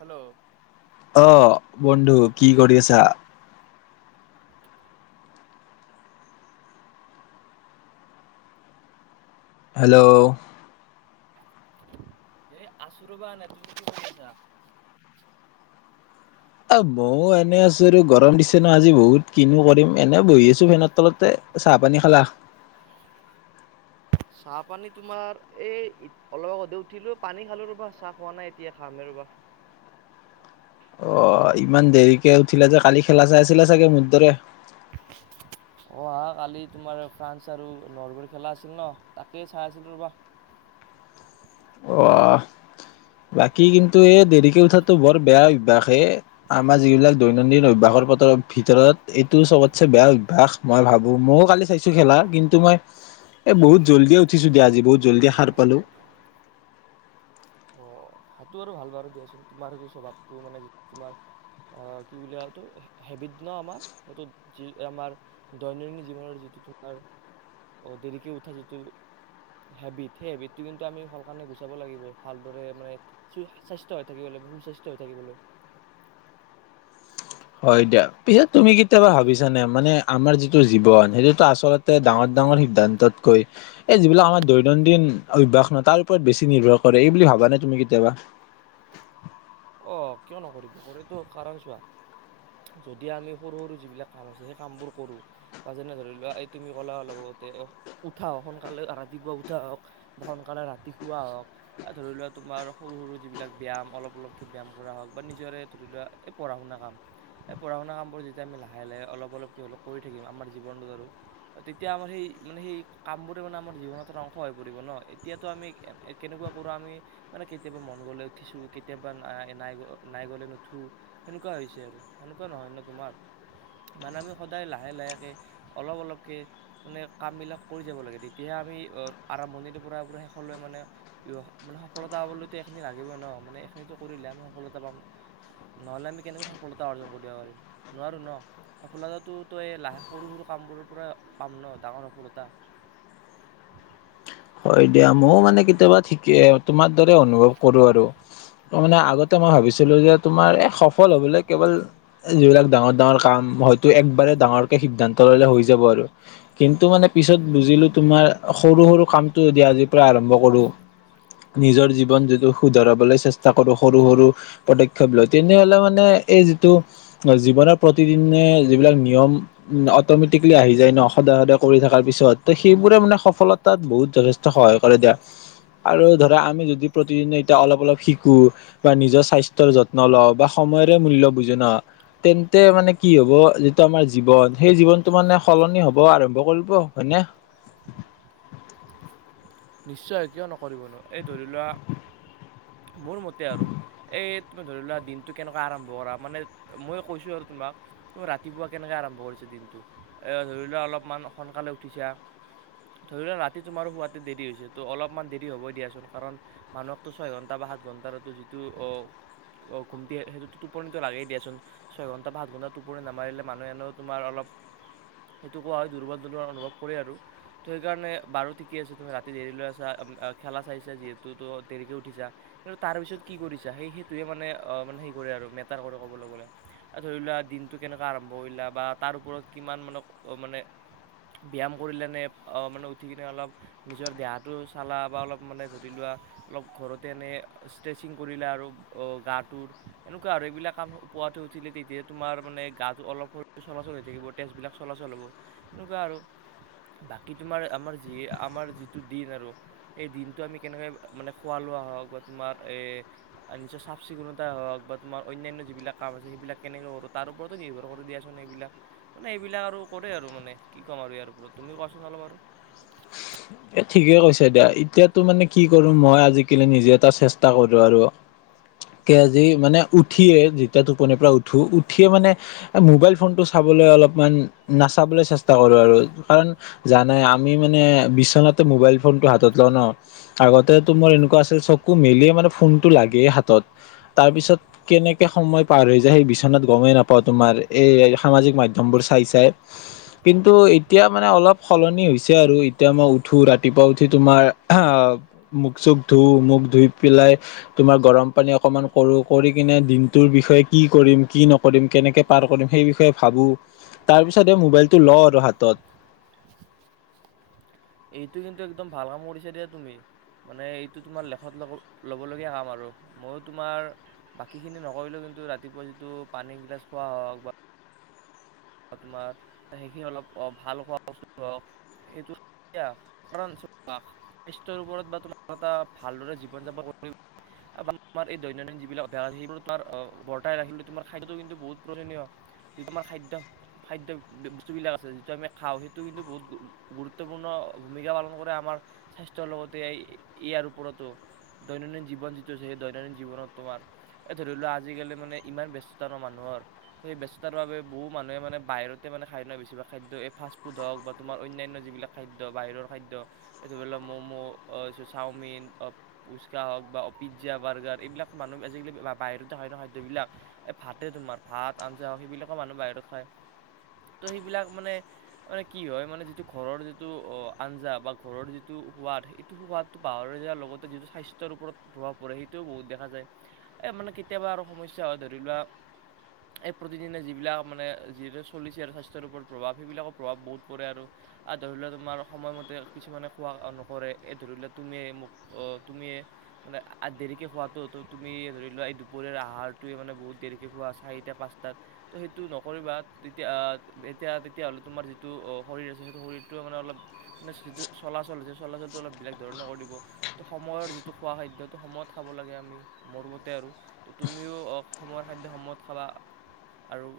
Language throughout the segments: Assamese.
হেল্ল'। অ' বন্ধু কি কৰি আছা? হেল্ল'। এ' আছো ৰ'বা এনেই। তুমি কি আছা? মইও এনেই আছো আৰু গৰম দিছে ন' আজি বহুত কিনো কৰিম এনেই বহি আছো ফেনৰ তলতে। চাহ-পানী খালা? [unintelligible] চাহ-পানী তোমাৰ এই অলপ আগতে উঠিলোঁ, পানী খালোঁ, ৰ'বা চাহ খোৱা নাই এতিয়া খামেই ৰ'বা। অহ', ইমান দেৰিকে উঠিলে যে কালি খেলা চাই আছিলে চাগে মোৰ দৰে। অঁহ', -হাঁ, কালি তোমাৰ ফ্ৰান্স আৰু নৰবেৰ খেলা আছিলো ন' তাকেই চাই আছিলো ৰ'বা। অ বাকী কিন্তু এই দেৰিকে উঠাটো বৰ বেয়া অভ্যাস এ আমাৰ যিবিলাক দৈনন্দিন অভ্যাসৰ বতৰত ভিতৰত এইটো চবতছে বেয়া অভ্যাসৰ মই ভাবো ময়ো কালি চাইছো খেলা কিন্তু মই এই বহুত জল্ডিয়ে উঠিছো দিয়া আজি বহুত জল্ডিয়ে সাৰ পালো ভাতটো আৰু ভাল বাৰু দিয়াচোন তোমাৰ সেইটো স্বভাৱটো মানে তোমাৰ কি বুলি সেইটো হেবিট ন আমাৰ সেইটো যি আমাৰ দৈনন্দিন জীৱনৰ যিটো তোমাৰ দেৰিকে উঠা যিটো হেবিট সেই হেবিটতো কিন্তু আমি ভাল কাৰণে গুচাব লাগিব ভালদৰে মানে সুস্বাস্থ্য হৈ থাকিব লাগিব সুস্বাস্থ্য হৈ থাকিবলৈ হয় দিয়া পিছে তুমি কেতিয়াবা ভাবিছানে মানে আমাৰ যিটো জীৱন সেইটোতো আচল তে ডাঙৰ ডাঙৰ সিদ্ধান্ততকৈ এই যিবিলাক আমাৰ দৈনন্দিন অভ্যাস ন তাৰ ওপৰত বেছি নিৰ্ভৰ কৰে এই বুলি ভাবা নে তুমি কেতিয়াবা অ কিয় নকৰিব হয়তো কাৰণ চোৱা যদি আমি সৰু সৰু যিবিলাক কাম আছে সেই কামবোৰ কৰো পাজনে ধৰি লোৱা এই তুমি ক'লা অলপ আগতে এ উঠা হওক সোনকালে ৰাতিপুৱা উঠা হওক বা সোনকালে ৰাতি শুৱা হওক ধৰি লোৱা তোমাৰ সৰু সৰু যিবিলাক ব্যয়াম অলপ অলপ ব্যায়াম কৰা হওক বা নিজৰে ধৰি লোৱা এই পঢ়া শুনা কাম এই পঢ়া শুনা কামবোৰ যেতিয়া লাহে লাহে অলপ অলপকে হ'লো কৰি থাকিম আমাৰ জীৱনটোত আৰু তেতিয়া আমাৰ সেই মানে সেই কামবোৰে মানে আমাৰ জীৱনত অংশ হৈ পৰিব ন এতিয়াতো আমি কেনেকোৱা কৰো আমি মানে কেতিয়াবা মন গলৈ উঠিছো কেতিয়াবা ন নাই নাই গলে নুঠো সেনেকোৱা হৈছে আৰু সেনেকোৱা নহয় ন তোমাৰ মানে আমি সদায় লাহে লাহেকে অলপ অলপকে মানে কামবিলাক কৰি যাব লাগে তেতিয়াহে আমি আৰম্ভণিটোৰ পৰা শেষলৈ মানে মানে সফলতা পাবলৈতো এইখিনি লাগিবই ন মানে এইখিনিতো কৰিলে আমি সফলতা পাম নহ'লে আমি কেনেকৈ সফলতা অৰ্জন কৰিব পাৰিম, নোৱাৰোঁ ন'। সফলতাটো তই লাহে সৰু সৰু কামবোৰৰ পৰা পাম ন ডাঙৰ সফলতা। হয়, দিয়া ময়ো মানে কেতিয়াবা ঠিকে তোমাৰ দৰে অনুভৱ কৰোঁ আৰু। ত' মানে আগতে মই ভাবিছিলোঁ যে তোমাৰ এই সফল হ'বলৈ কেৱল যিবিলাক ডাঙৰ-ডাঙৰ কাম, হয়তো একবাৰে ডাঙৰকে সিদ্ধান্ত ল'লে হৈ যাব আৰু। কিন্তু মানে পিছত বুজিলোঁ তোমাৰ সৰু সৰু কামটো আজিৰ পৰা আৰম্ভ কৰোঁ। নিজৰ জীৱন যিটো শুধৰাবলৈ চেষ্টা কৰোঁ সৰু সৰু। পদক্ষেপ লয়, তেনেহ'লে মানে এই যিটো চোৱা জীৱনৰ প্ৰতিদিনে যিবিলাক নিয়ম উ অটমেটিকেলি আহি যায় ন সদায় সদায় কৰি থকাৰ পিছত ত সেইবোৰে মানে সফলতাত বহুত যথেষ্ট সহায় কৰে দিয়া আৰু ধৰা আমি যদি প্ৰতিদিনে এতিয়া অলপ অলপ শিকো বা নিজৰ স্বাস্থ্য যত্ন লও বা সময়ৰে মূল্য বুজে ন তেন্তে মানে কি হ'ব যিটো আমাৰ জীৱন সেই জীৱনটো মানে সলনি হব আৰম্ভ কৰিব হয়নে [unintelligible] নিশ্চয় এতিয়াও নকৰিবনো এই ধৰি লোৱা মোৰ মতে আৰু এই তুমি ধৰি লোৱা দিনটো কেনেকোৱা আৰম্ভ কৰা মানে মই কৈছো আৰু তোমাক তোৰ ৰাতিপুৱা কেনেকে আৰম্ভ কৰিছে দিনটো এ ধৰি লোৱা অলপমান সোনকালে উঠিছা। ধৰি লোৱা ৰাতি তোমাৰ শুৱাতে দেৰি হৈছে, তো অলপমান দেৰি হ'বই দিয়াচোন কাৰণ মানুহকটো ছয় ঘণ্টা বা সাত ঘণ্টাৰটো যিটো অ' অ ঘুমটি এ সেইটো টোপনিটো লাগেই দিয়াচোন। ছয় ঘণ্টা পাচ ঘণ্টা টোপৰি নামাৰিলে মানুহে হেন তোমাৰ অলপ। সেইটো কোৱা হয় দুৰ্বল দুৰ্বল অনুভৱ কৰে আৰু তো সেইকাৰণে বাৰু ঠিক। ঠিকে আছা তুমি ৰাতি দেৰি লৈ আছা উম অ খেলা চাইছা যিহেতু তো দেৰিকৈ উঠিছা। কিন্তু তাৰ পিছত কি কৰিছা, সেই সেইটোহে মানে অ', মানে সেই কৰে আৰু মেটাৰ কৰে কবলৈ গ'লে। ধৰি লোৱা দিনটো কেনেকুৱা আৰম্ভ কৰিলা, বা তাৰ ওপৰত কিমান মানক মানে ব্যায়াম কৰিলে নে অ মানে উঠি কেনে অলপ। নিজৰ দেহাটো চালা বা অলপ মানে ধৰি লোৱা অলপ ঘৰতে এনেই। ষ্ট্ৰেছিং কৰিলা আৰু অ', গাটোৰ এনেকুৱা আৰু এইবিলাক কাম পুৱাতে উঠিলে তেতিয়াত তোমাৰ মানে গাটো অলপ শৰীৰ চলাচল হৈ থাকিব তেজবিলাক চলাচল হ'ব এনেকুৱা আৰু। বাকী তোমাৰ আমাৰ যি আ। আমাৰ যিটো দিন আৰু সেই দিনটো আমি কেনেকৈ মানে খোৱা লোৱা হওঁক বা তোমাৰ এই। আৰু নিজৰ চাফ চিকুণতা হওঁক বা তোমাৰ অন্যান্য যিবিলাক কাম আছে, সেইবিলাক কেনেকে কৰোঁ তাৰ ওপৰত নিৰ্ভৰ কৰে দিয়াচোন এইবিলাক। মানে এইবিলাক আৰু কৰে আৰু মানে কি ক'ম আৰু ইয়াৰ ওপৰত, তুমি কোৱাচোন অলপ আৰু? এ ঠিকে কৈছে দিয়া, এতিয়াতো মানে কি কৰোঁ মই আজিকালি নিজে এটা চেষ্টা কৰোঁ আৰু। কে যি মানে উঠিয়ে যেতিয়া টোপনিৰ পৰা উঠো উঠিয়ে মানে। এ মোবাইল ফোনটো চাবলৈ অলপমান নাচাবলৈ চেষ্টা কৰোঁ আৰু কাৰণ, জানাই আমি মানে বিছ তোমাৰটো মোবাইল ফোনটো হাতত লওঁ ন। আগতেটো মোৰ এনেকুৱা আছিল চকু মেলিয়ে মানে ফোনতটো লাগেই হাতত, তাৰ পিছত কেনেকে সময় পাৰ হৈ যায় সেই বিচনাত গমেই নাপাওঁ তোমাৰ এই সামাজিক মাধ্যমবোৰ চাই চাই। কিন্তু এতিয়া মানে অলপ সলনি হৈছে আৰু এতিয়া মই উঠ। উঠো ৰাতিপুৱা উঠি তোমাৰ আহ মুখ-চুখ ধুওঁ মুখ ধুই পেলাই তোমাৰ গৰম পানী অকমান কৰোঁ, কৰি কেনে দিনটোৰ বিষয়ে কি কৰিম কি নক কৰিম কেনেকৈ পাৰ কৰিম সেই বিষয়ে ভাবোঁ, তাৰপিছহে মোবাইলটো লওঁ আৰু হাতত। এইটো কিন্তু একদম ভাল কাম কৰিছে দিয়া তুমি। মানে এইটো তোমাৰ লেখত ল'ব ল'বলগীয়া কাম আৰু ময়ো তোমাৰ বাকী খিনি নকৰিলেও কিন্তু ৰাতিপুৱা যিটো পানী গিলাছ খোৱা হওঁক বা। তোমাৰ সেইখিনি অলপ ভাল খোৱা বস্তু হওঁক। এইটো কেতিয়া [unintelligible] স্বাস্থ্যৰ ওপৰত বা তোমাৰ এটা ভালদৰে জীৱন যাপন কৰিব আৰু তোমাৰ এই দৈনন্দিন যিবিলাক অভ্যাস আছে সেইবোৰ তোমাৰ অ', বৰ্তাই ৰাখিবলৈ তোমাৰ খাদ্য কিন্তু বহুত প্ৰয়োজনীয়। যি আমাৰ খাদ্য। খাদ্য বস্তুবিলাক আছে যিটো আমি খাওঁ সেইটো কিন্তু বহুত গুৰুত্বপূৰ্ণ। ভূমিকা পালন কৰে আমাৰ স্বাস্থ্যৰ লগতে ই-ইয়াৰ ওপৰতো। দৈনন্দিন জীৱন যিটো আছে সেই দৈনন্দিন জীৱনত তোমাৰ। এ, ধৰি লোৱা আজিকালি মানে, ইমান ব্যস্ততা ন' মানুহৰ, ত' সেই ব্যস্ততাৰ বাবে বহুত মানুহে মানে বাহিৰতে মানে খাদ্য নহয় বেছিভাগ খাদ্য এই ফাষ্টফুড হওক বা তোমাৰ অন্যান্য যিবিলাক খাদ্য বাহিৰৰ খাদ্য এইটো ধৰি লোৱা ম'মো চাওমিন অ ফুচকা হওক বা পিজ্জা বাৰ্গাৰ এইবিলাক মানুহ আজিকালি বাহিৰতে খায় ন খাদ্যবিলাক এ ভাতে তোমাৰ ভাত আঞ্জাও সেইবিলাকে মানুহ বাহিৰত খায় ত' সেইবিলাক মানে তাৰ মানে কি হয় মানে যিটো ঘৰৰ যিটো আঞ্জা বা ঘৰৰ যিটো সোৱাদ সেইটো সোৱাদ পাহৰি যোৱাৰ লগতে যিটো স্বাস্থ্যৰ ওপৰত প্ৰভাৱ পৰে সেইটোও বহুত দেখা যায় এই মানে কেতিয়াবা আৰু সমস্যা হয় ধৰি লোৱা এই প্ৰতিদিনে যিবিলাক মানে যিহেতু চলিছে আৰু স্বাস্থ্যৰ ওপৰত প্ৰভাৱ সেইবিলাকৰ প্ৰভাৱ বহুত পৰে আৰু আৰু ধৰি লোৱা তোমাৰ সময়মতে কিছুমানে খোৱা নকৰে এই ধৰি লোৱা তুমিয়ে মোক অ তুমি মানে দেৰিকে খোৱাতো তুমি ধৰি লোৱা এই দুপৰীয়াৰ আহাৰটোৱে মানে বহুত দেৰিকে খোৱা চাৰিটা পাঁচটাত টো নকৰিবা তেতিয়া এতিয়া তেতিয়াহ'লে তোমাৰ যিটো শৰীৰ আছে সেইটো শৰীৰটোৱে মানে অলপ মানে যিটো চলাচল সেই চলাচলটো অলপ বেলেগ ধৰণে কৰি দিব ত সময়ৰ যিটো খোৱা খাদ্যটো সময়ত খাব লাগে আমি মোৰ মতে আৰু ত' তুমিও অ সময়ৰ খাদ্য সময়ত খাবা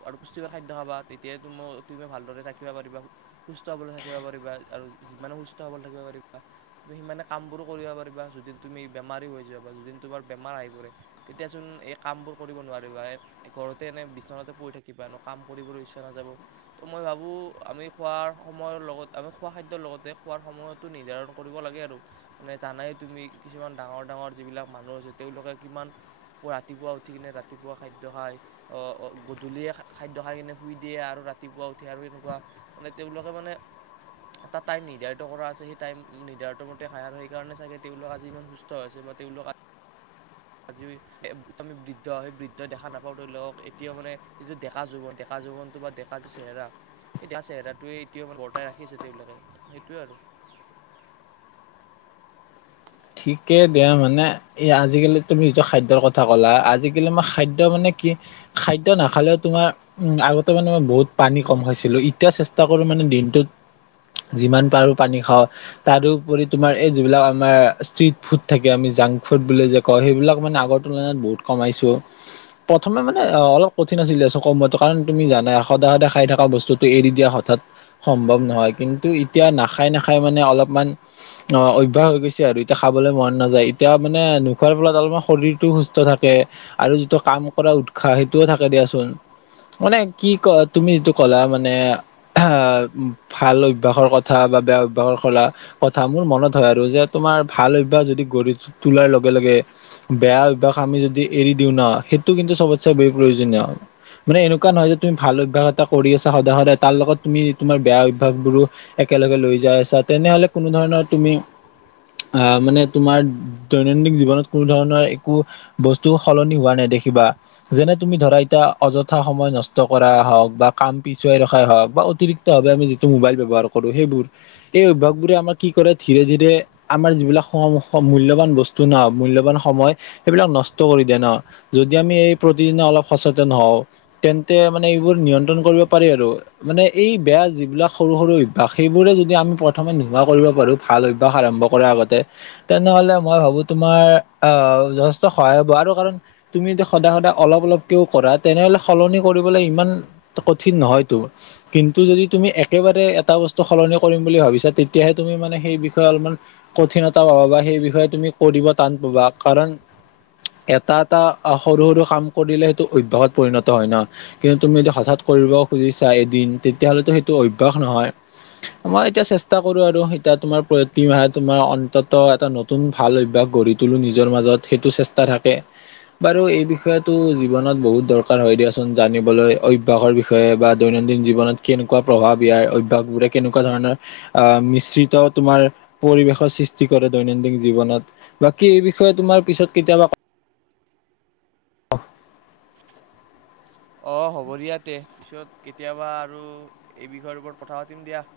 আৰু আৰু পুষ্টিকৰ খাদ্য খাবা তেতিয়াই তুম তুমি ভালদৰে থাকিবা পাৰিবা সুস্থ হবলৈ থাকিব পাৰিবা আৰু যিমানে সুস্থ হ'বলৈ থাকিব পাৰিবা তুমি সিমানে কামবোৰো কৰিব পাৰিবা যদিন তুমি বেমাৰী হৈ যোৱা বা যদিন তোমাৰ বেমাৰ আহি পৰে তেতিয়া চোন এই কাম বোৰ কৰিব নোৱাৰিবা ঘৰতে এনে বিচনাতে পৰি থাক কিবানো কাম কৰিবলৈ ইচ্ছা নাযাব ত' মই ভাবোঁ আমি খোৱাৰ সময়ৰ লগত আমি খোৱা খাদ্যৰ লগতে খোৱাৰ সময়ত টো নিৰ্যাৰণ কৰিব লাগে আৰু মানে জানাই তুমি কিছুমান ডাঙৰ ডাঙৰ যিবিলাক মানুহ আছে তেওঁলোকে কিমান পুৱা ৰাতিপুৱা উঠি কিনে ৰাতিপুৱা খাদ্য খায় অ অ গধূলিয়ে খা খাদ্য খাই কিনে শুই দিয়ে আৰু ৰাতিপুৱা উঠে আৰু এনেকুৱা মানে তেওঁলোকে মানে এটা টাইম নিৰ্ধাৰিত কৰা আছে সেই টাইম নিধাৰিত মতে খাই আৰু সেইকাৰণে চাগে তেওঁলোক আজি ইমান সুচ ট আছে বা তেওঁলোক আ হয় [inaudible] আজি ই এ আমি বৃদ্ধ সেই বৃদ্ধ দেখা নাপাওঁ ধৰি লওক এতিয়াও মানে যিটো ডেকা জীৱন ডেকা জীৱনটো বা ডেকা যি চেহেৰা সেই দা চেহেৰাটোৱে এতিয়া মান বৰ্তাই ৰাখিছে তেওঁবিলাকে সেইটোৱে আৰু ঠিকে দিয়া মানে এই আজিকালি তুমি যিটো খাদ্যৰ কথা ক'লা আজিকালি মই খাদ্য মানে কি খাদ্য নাখালেও তোমাৰ উম আগত তে মানে মই বহুত পানী কম খাইছিলো এতিয়া চেষ্টা কৰো মানে দিনটোত যিমান পাৰো পানী খাওঁ তাৰোপৰি তোমাৰ এই যিবিলাক আমাৰ ষ্ট্ৰিট ফুড থাকে আমি জাংক ফুড বুলি যে কওঁ সেইবিলাক মানে আগৰ তুলনাত বহুত কমাইছোঁ প্ৰথমে মানে অলপ কঠিন আছিলে চ কময়তো কাৰণ তুমি জানাই সদায় সদে খাই থকা বস্তুটো এৰি দিয়া হঠাৎ সম্ভৱ নহয় কিন্তু এতিয়া নাখাই নাখাই মানে অলপমান অ অভ্যাস হৈ গৈছে আৰু তিয়া খাবলে মন নাযায় এতিয়া মানে নোখোৱাৰ ফলত অলপমান শৰীৰটো সুস্থ থাকে আৰু যিটো কাম কৰা উৎসাহ সেইটোও থাকে দিয়াচোন মানে কি ক তুমি যিটো ক'লা মানে আহ ভাল অভ্যাসৰ কথা বা বেয়া অভ্যাহৰ কলা কথা মোৰ মনত হয় আৰু যে তোমাৰ ভাল অভ্যাস যদি গঢ়ি তোলাৰ লগে লগে! বেয়া অভ্যাস আমি যদি এৰি দিও ন সেইটো কিন্তু চবতচে বে প্ৰয়োজনীয়। মানে এনেকুৱা নহয় যে তুমি ভাল অভ্যাস এটা কৰি আছা সদায় সদায় তাৰ লগত তুমি তোমাৰ বেয়া অভ্যাস বোৰো! একেলগে লৈ যাই আছা তেনেহলে কোনো ধৰণৰ তুমি! আ মানে তোমাৰ! দৈনন্দিন জীৱনত কোনো ধৰণৰ একো বস্তু সলনি হোৱা নেদেখিবা। যেনে তুমি ধৰা এতিয়া অযথা সময় নষ্ট কৰাই হওঁক বা কাম পিছুৱাই ৰখাই হওঁক বা অতিৰিক! ক্ত ভাৱে আমি যিটো মোবাইল ব্যৱহাৰ কৰোঁ সেইবোৰ এই অভ্যাসবোৰে আমাৰ কি কৰে ধীৰে ধীৰে! আমাৰ যিবিলাক সম স মূল্যবান বস্তু ন মূল্যবান সময় সেইবিলাক নষ্ট কৰি দিয়ে ন। যদি আমি এই প্ৰতিদিনে অলপ সচেতন হওঁ তেন্তে মানে এইবোৰ নিয়ন্ত্ৰণ কৰিব পাৰি আৰু মানে এই বেয়া যিবিলাক সৰু সৰু অভ্যাস সেইবোৰে যদি আমি প্ৰথমে নোহোৱা কৰিব পাৰোঁ ভাল অভ্যাস আৰম্ভ কৰা আগতে তেনেহ'লে মই ভাবো তোমাৰ আহ যথেষ্ট সহায় হ'ব আৰু কাৰণ তুমি যদি সদায় সদায় অলপ অলপকেও কৰা তেনেহলে সলনি কৰিবলে ইমান ত কঠিন নহয়তো কিন্তু যদি তুমি একেবাৰে এটা বস্তু সলনি কৰিম বুলি ভাবিছা তেতিয়াহে তুমি মানে সেই বিষয়ে অলপমান কঠিনতা পাবা বা সেই বিষয়ে তুমি কৰিব টান পাবা কাৰণ এটা এটা সৰু সৰু কাম কৰিলে সেইটো অভ্যাসত পৰিণত হয় ন কিন্তু তুমি যদি হঠাৎ কৰিব খুজিছা এদিন তেতিয়া হ'লেতো সেইটো অভ্যাস নহয়। মই এতিয়া চেষ্টা কৰোঁ আৰু এতিয়া তোমাৰ প্ৰতি মাহাত তোমাৰ অন্তত্ব এটা নতুন ভাল অভ্যাস গঢ়ি তুলো নিজৰ মাজত সেইটো চেষ্টা থাকে। বাৰু এই বিষয়েটো জীৱনত বহুত দৰকাৰ হয় দিয়াচোন জানিবলৈ অভ্যাসৰ বিষ বিষয়ে বা দৈনন্দিন জীৱনত কেনেকুৱা প্ৰভাৱ ইয়াৰ অভ্যাসবোৰে কেনেকুৱা ধৰণৰ! আহ মিশ্ৰিত তোমাৰ পৰিবেশৰ সৃষ্টি কৰে দৈনন্দিন জীৱনত বাকী এই বিষয়ে তোমাৰ পিছত কেতিয়াবা অফ। অ' হ'ব দিয়া তে পিছত কেতিয়াবা আৰু এই বিষয়ৰ ওপৰত কথা পাতিম দিয়া।